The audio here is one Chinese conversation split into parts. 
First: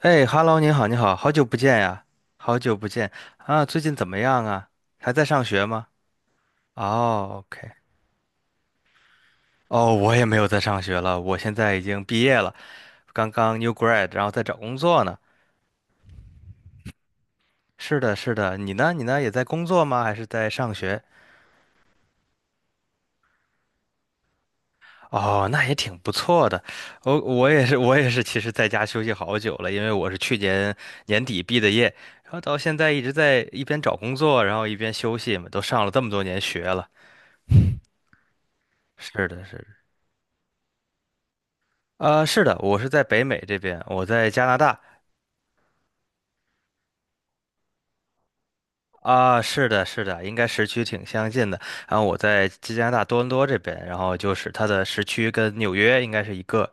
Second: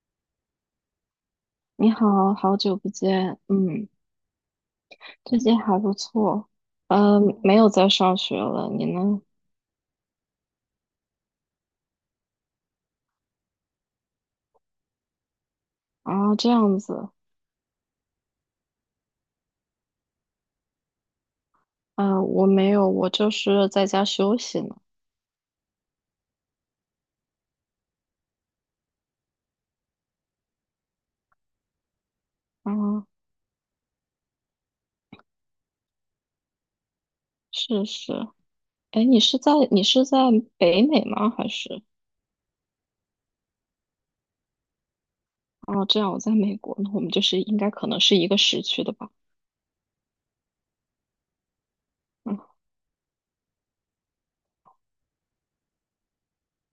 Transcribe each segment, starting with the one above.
哎，Hello，你好，你好，好久不见你呀，好，好好久久不不见见，啊，最嗯，近怎么样啊？还在最上近学还吗？不错。嗯，哦没有，OK，在上学了，你呢？哦，我也没有在上学了，我现在已经毕业了，刚刚 new grad，然后在找工作呢。啊，这样子。是的，是的，你呢？你呢？也在工作吗？还是在上学？啊，我没有，我就是在家休息呢。哦，那也挺不错的。我也是，我也是，其实在家休息好久了，因为我是去年年底毕的业，然后到现在一啊，直在一边找工作，然后一边休息嘛，都上了这么多年学了。是是。哎，你是是的，在是的。你是在北美吗？还是？是的，我是在北美这边，我在加拿大哦，这样，我在美国，那我们就是应该可能是一个时区的吧？啊，是的，是的，应该时区挺相近的。然后我嗯。在加拿大多伦多这边，然后就是它的时区跟纽约应该是一个。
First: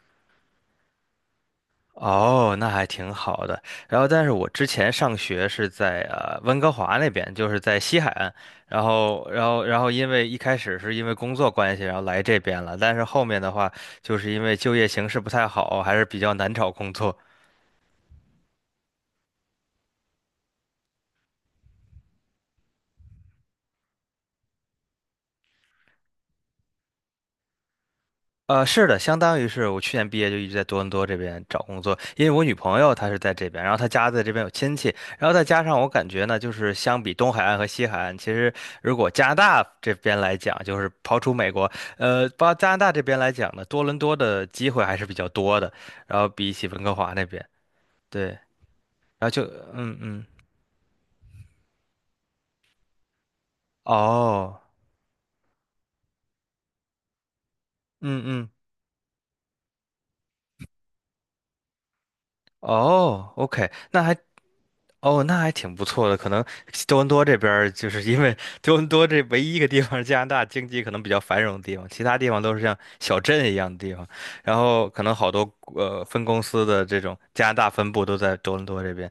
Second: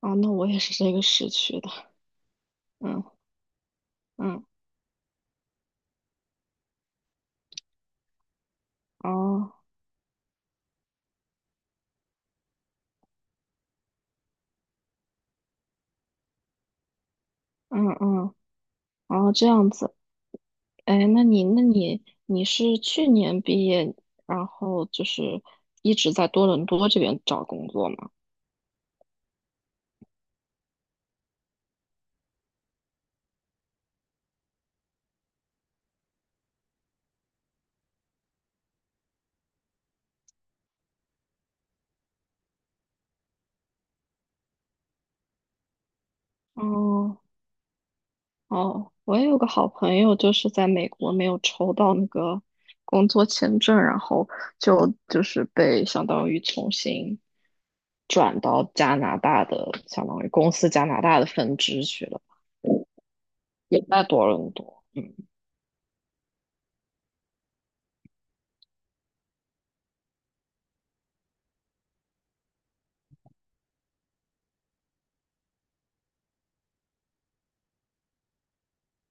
啊，那我也是这个时区的。哦，那还嗯挺好的。然后，但是嗯。我之前上学是在温哥华那边，就是在西海岸。然后，然哦。后，然后因为一开始是因为工作关系，然后来这边了。但是后面的话，就是因为就业形势不太好，还是比较难找工作。嗯嗯。哦，这样子。哎，那你是去年毕业，然后就是一直在多伦多这边找工作吗？是的，相当于是我去年毕业就一直在多伦多这边找工作，因为我女朋友她是在这边，然后她家在这边有亲戚，然后再加上我感觉呢，就是相比东海岸和西海岸，其实如果加拿大这边来讲，就是刨除美国，包加拿大这边来讲呢，多伦多的机会还是比较多的，然后比起温哥华哦那边，对，哦，我然也后有就个好朋嗯友，嗯，就是在美国没有抽到那个工作签证，然后哦，就是被相当于重新嗯转嗯。到加拿大的，相当于公司加拿大的分支去了，哦，OK，也在多伦多。嗯。哦，那还挺不错的。可能多伦多这边儿，就是因为多伦多这唯一一个地方，加拿大经济可能比较繁荣的地方，其他地方都是像小镇一样的地方。然后可能好多分公司的这种加拿大分部都在多伦多这边。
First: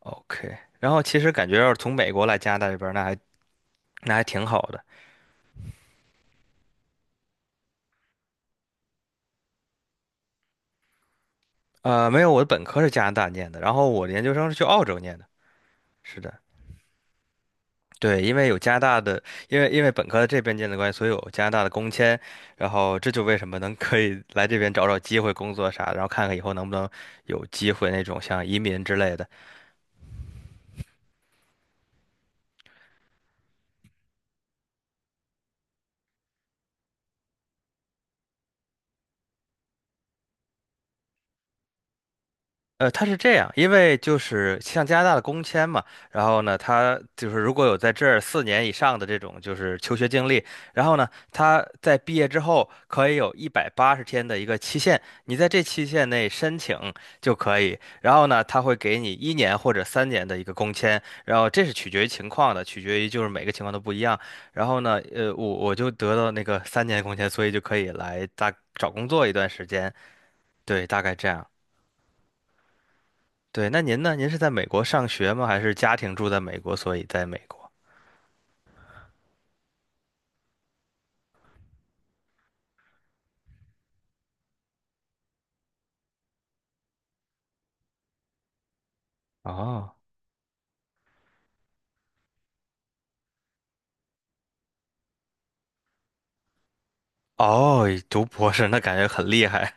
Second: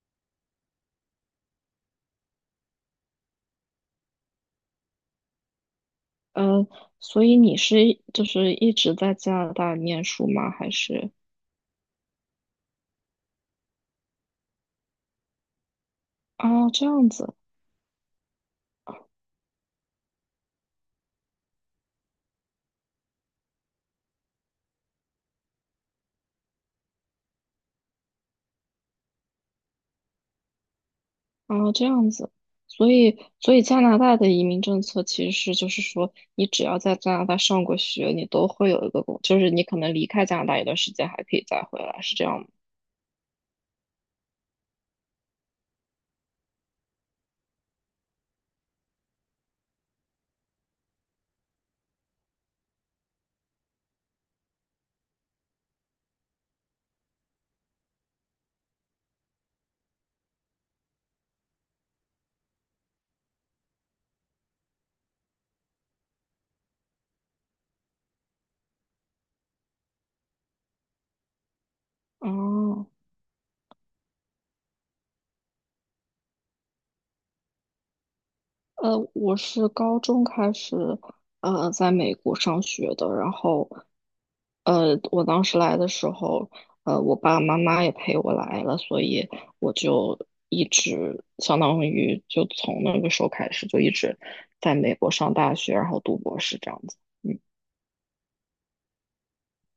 OK，然后其实感觉要是从美国来加拿大这边儿那还挺好的。呃，所以你是就是一直在加拿大念书吗？还是？没有，我的本科是加拿大念的，然后我的研究生是去澳洲念的。是的。哦，这样子，对，因为有加拿大的，因为本科在这边建的关系，所以有加拿大的工签，然后这就为什么能可以来这边找找机会工作啥，然后看看以后能不能有机会那种像移民之类的。哦，这样子。所以加拿大的移民政策其实是，就是说，你只要在加拿大上过学，你都会有一个工，就是你可能离开加拿大一段时间，还可以再回来，是这样吗？它是这样，因为就是像加拿大的工签嘛，然后呢，他就是如果有在这儿4年以上的这种就是求学经历，然后呢，他在毕业之后可以有180天的一个期限，你在这期限内申请就可以，然后呢，他会给你一年或者三年的一个工签，然后这是取决于情况的，取决于就是每个情况都不一样，然后呢，我就得到那个三年工签，所以就可以来大找工作一段时间，对，大概这样。哦。对，那您呢？您是在美国上学吗？还是家庭住在美国，所以在美国？我是高中开始，在美国上学的。然后，我当时来的时候，我爸爸妈妈也陪我来了，所以我哦就一直相当于就从那个时候开始就一直在美国上大学，然后读博士这样子。嗯。哦，读博士那感觉很厉害。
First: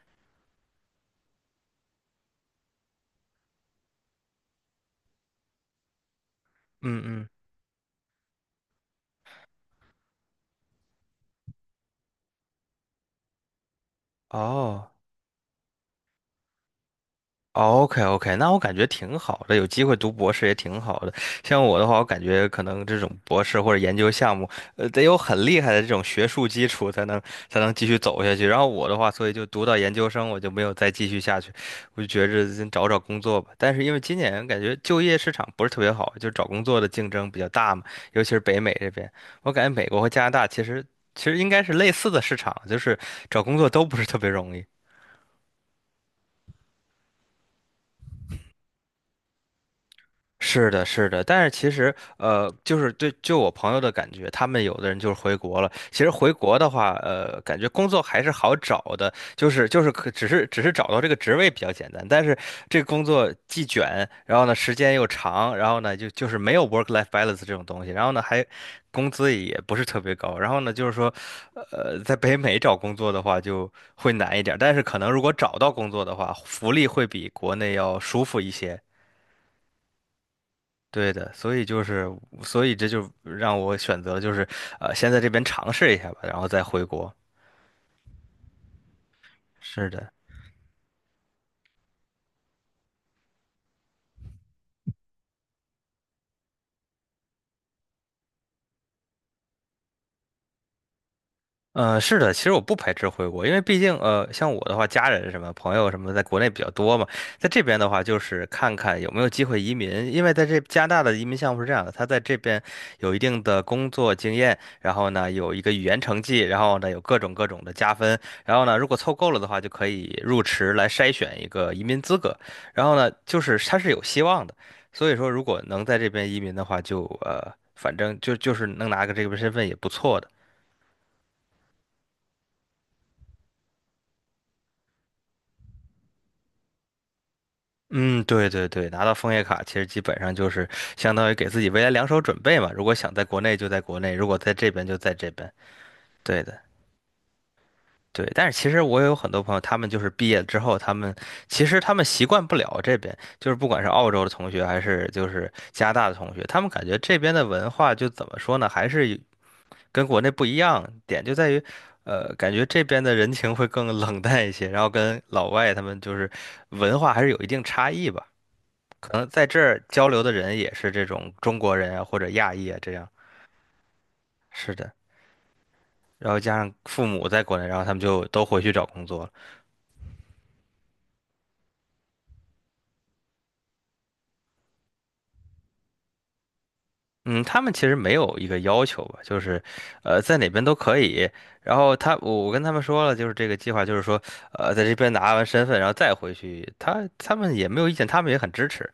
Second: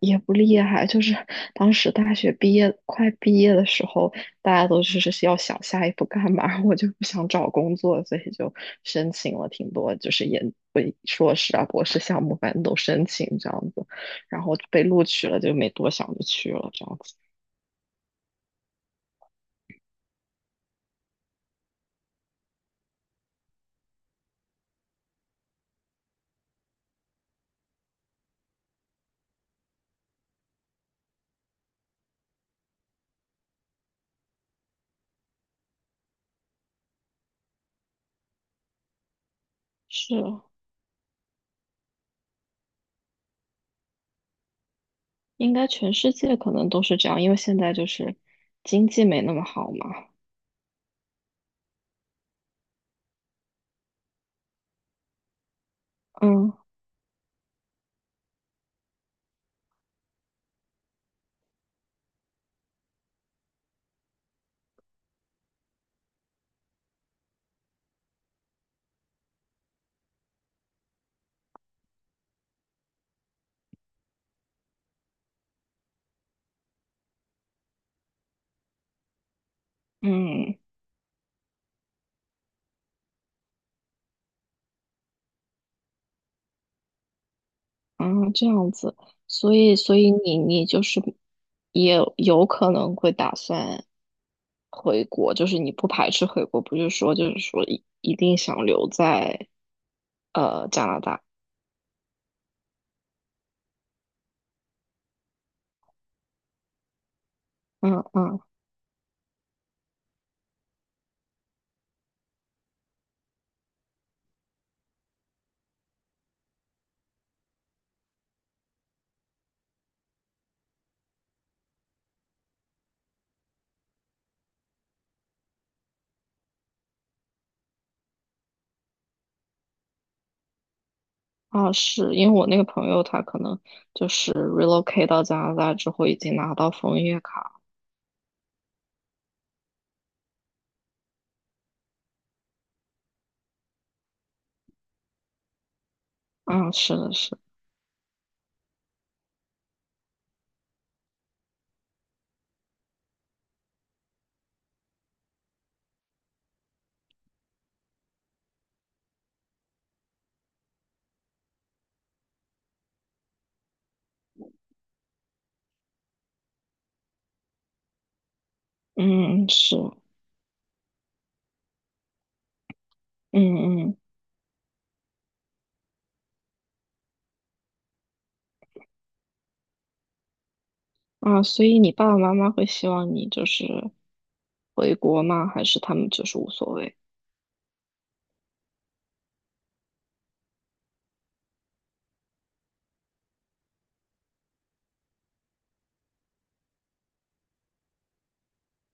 也不厉害，就是当时大学毕业快毕业的时候，大家都就是要想下一步干嘛，我就嗯不想嗯，找工作，所以就申请了挺多，就是硕士啊、博士项目，反正都申请这样子，然后被哦，录取了，就没多想就去了这样子。OK OK，那我感觉挺好的，有机会读博士也挺好的。像我的话，我感觉可能这种博士或者研究项目，得有很厉害的这种学术基础，才能继续走下去。然后我的话，所以就读到研究生，我就没有再继续下去，我就觉着先找找工作吧。但是因为今年感觉就业市场不是特别好，就找工作的竞争比较大嘛，尤其是北美这边，我感觉美国和是。加拿大其实应该是类似的市场，就是找工作都不是特别容易。应该全世界可能都是这样，因为现在就是经济没那么好嘛。是的，是的，但是其实，就是对，就我朋友的感觉，他们有的人就是回国了。其实回国嗯的话，感觉工作还是好找的，就是可只是只是找到这个职位比较简单，但是这个工作既卷，然后呢时间又长，然后呢就是没有 work-life balance 这种东西，然后呢还工资也不是特别高，然后呢就是说，在北美找工作的话就会难一点儿。但是可能如果找到工作的话，福利会比国内要舒服一些。嗯。对的，所以就是，所以这就让我选择就是，先在这边尝试一下吧，然后再回国。啊，这样子，所以，是所以的。你就是也有可能会打算回国，就是你不排斥回国，不是说就是说一定想留在加拿大。是的，其实我不排斥回国，因为毕竟像我的话，家人什么朋友什么在国内比较多嘛，在这边的话，嗯就嗯。是看看有没有机会移民，因为在这加拿大的移民项目是这样的，他在这边有一定的工作经验，然后呢有一个语言成绩，然后呢有各种各种的加分，然后呢如果凑够了的话，就可以入池来筛选一个移民资格，然后呢就是他是有希望的，所以说如果能在这边移民的话就，反正就是能拿个这个身份也不错的。啊，是因为我那个朋友他可能就是 relocate 到加拿大之后已经拿到枫叶卡。嗯，对对对，拿到枫叶卡其实基本上就是相当于给自己未来两手准备嘛。如果想在国内就在国内，如果在这边就在这边。对的，啊，是的是。对。但是其实我也有很多朋友，他们就是毕业之后，其实他们习惯不了这边，就是不管是澳洲的同学还是就是加拿大的同学，他们感觉这边的文化就怎么说呢，还是跟国内不一样。点就在于，感觉这边的人情会更冷淡一些，然后跟老外他们就是文化还是有一定差异吧。可能在嗯这是。儿交流的人也是这种中国人啊，或者亚裔啊，这样。嗯嗯是的，然后加上父母在国内，然后他们就都回去找工作了。啊，所以你爸爸妈妈会希望你就是回国吗？还是他们就是无所谓？嗯，他们其实没有一个要求吧，就是，在哪边都可以。然后我跟他们说了，就是这个计划，就是说，在这边拿完身份，然后再回去。他们也没有意见，他们也很支持。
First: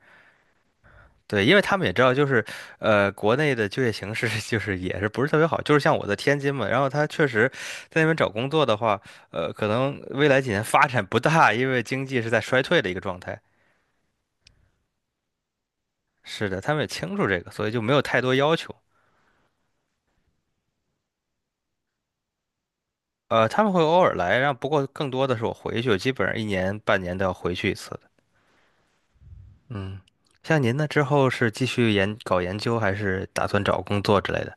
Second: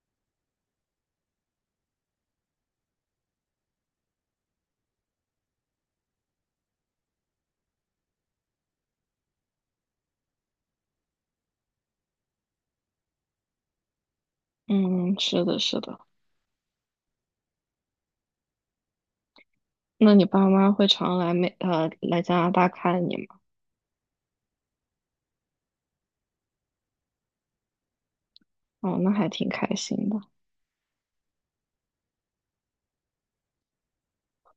对，因为他们也知道，就是国内的就业形势 就是也是不是特别好，就是像我在天津嘛，然后他确实在那边找工作的话，可能未来几年发展不大，因为经济是在衰退的一个状态。嗯，是的，是的。是的，他们也清楚这个，所以就没有太多要求。那你爸妈会常来加拿大看你吗？他们会偶尔来，然后不过更多的是我回去，我基本上一年半年都要回去一次的。哦，那还挺开嗯，心的。像您呢，之后是继续搞研究，还是打算找工作之类的？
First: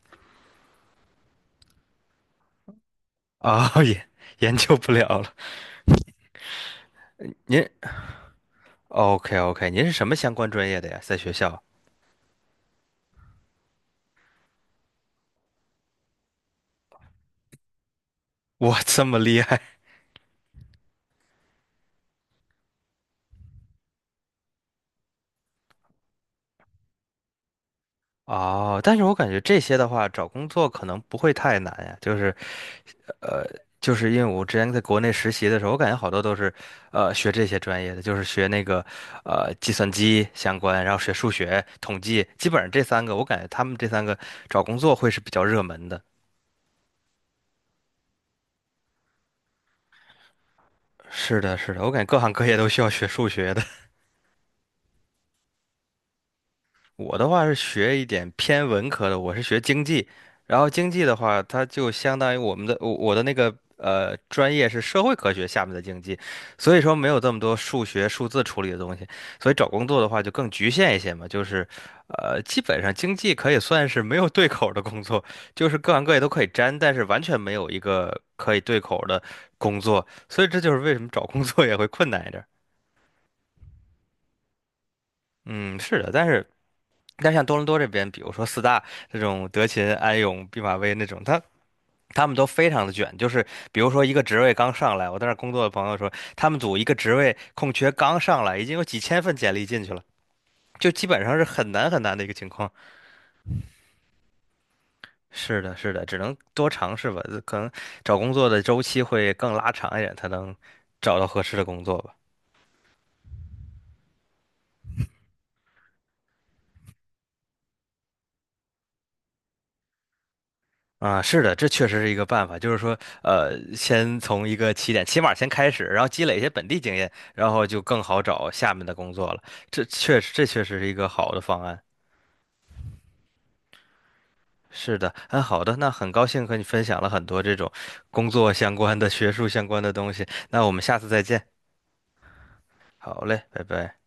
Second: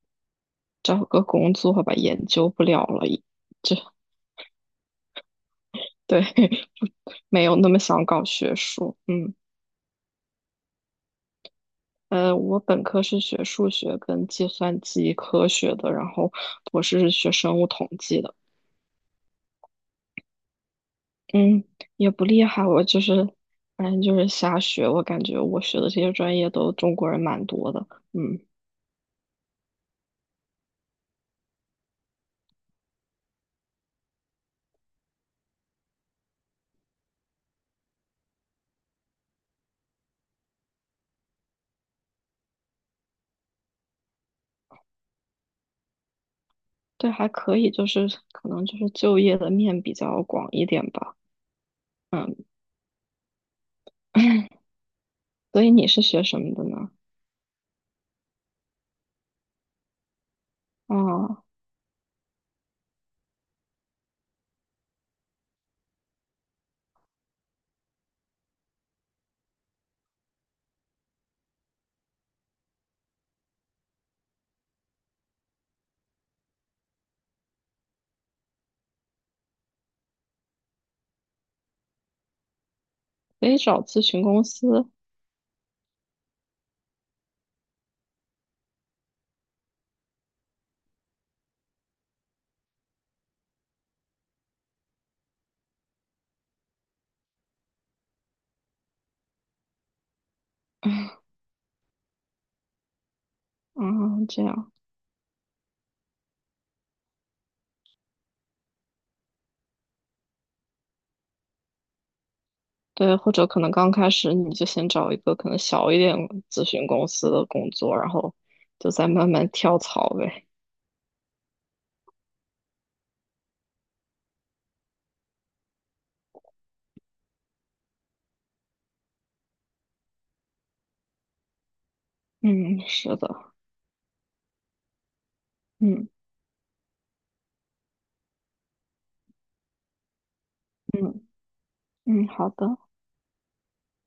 找个工作吧，研究不了了已。啊、也研究不了了。对，没有您 那么想搞学术。嗯。OK OK，您是什么相关专业的呀？在学校？我本科是学数学跟计算机科学的，然后博士是学生物统计的。哇，这么厉害嗯，也不厉害，我就是反正就是瞎学。我感觉我学的这些专业都中国人蛮多的。嗯，哦！但是我感觉这些的话，找工作可能不会太难呀。就是，呃，就是因为我之前在国内实习的时候，我感觉好多都是，学这些专业的，就是学那个，计算机相关，然后学数学、统计，基本上这三个，我感觉他们这三个找工作会是比较热门的。对，还可以，就是可能就是就业的面比较广一点吧。是的，是的，我感觉各行嗯。各业都需要学数学的。所以你是学什么的呢？我的话是学一点偏文科的，我是学经济，然后经济的话，啊，它就相当于我的那个专业是社会科学下面的经济，所以说没有这么多数学数字处理的东西，所以找工作的话就更局限一些嘛，就是基本上经济可以算是没有对口儿的工作，就是各行各业都可以沾，但是完全没有一个可以对口儿的工作，所以这就是为什么找工作也会困难一点儿。可以找咨询公司嗯，是的，但像多伦多这边，比如说四大这种德勤、安永、毕马威那种，他们都非常的卷。就是比如说一个职位刚上来，我在那儿工作的朋友说，他们组一个职位空缺刚上来，已经有几千份简历进去了，就基本上是很难很难的一个情况。啊，这样是的，是的，只能多尝试吧，可能找工作的周期会更拉长一点，才能找到合适的工作吧。对。或者可能刚开始你就先找一个可能小一点咨询公司的工作，然后就再慢慢跳槽呗。啊，是的，这确实是一个办法，就是说，先从一个起点，起码先开始，然后积累一些本地经验，然后就更好找下面的工作了。这确实是一个好的方案。嗯，是的。是的，嗯，好的，那嗯很高兴和你分享了很多这种工作相关的、学术相关的东西。那我们下次再嗯见。嗯。好的。好嘞，拜拜。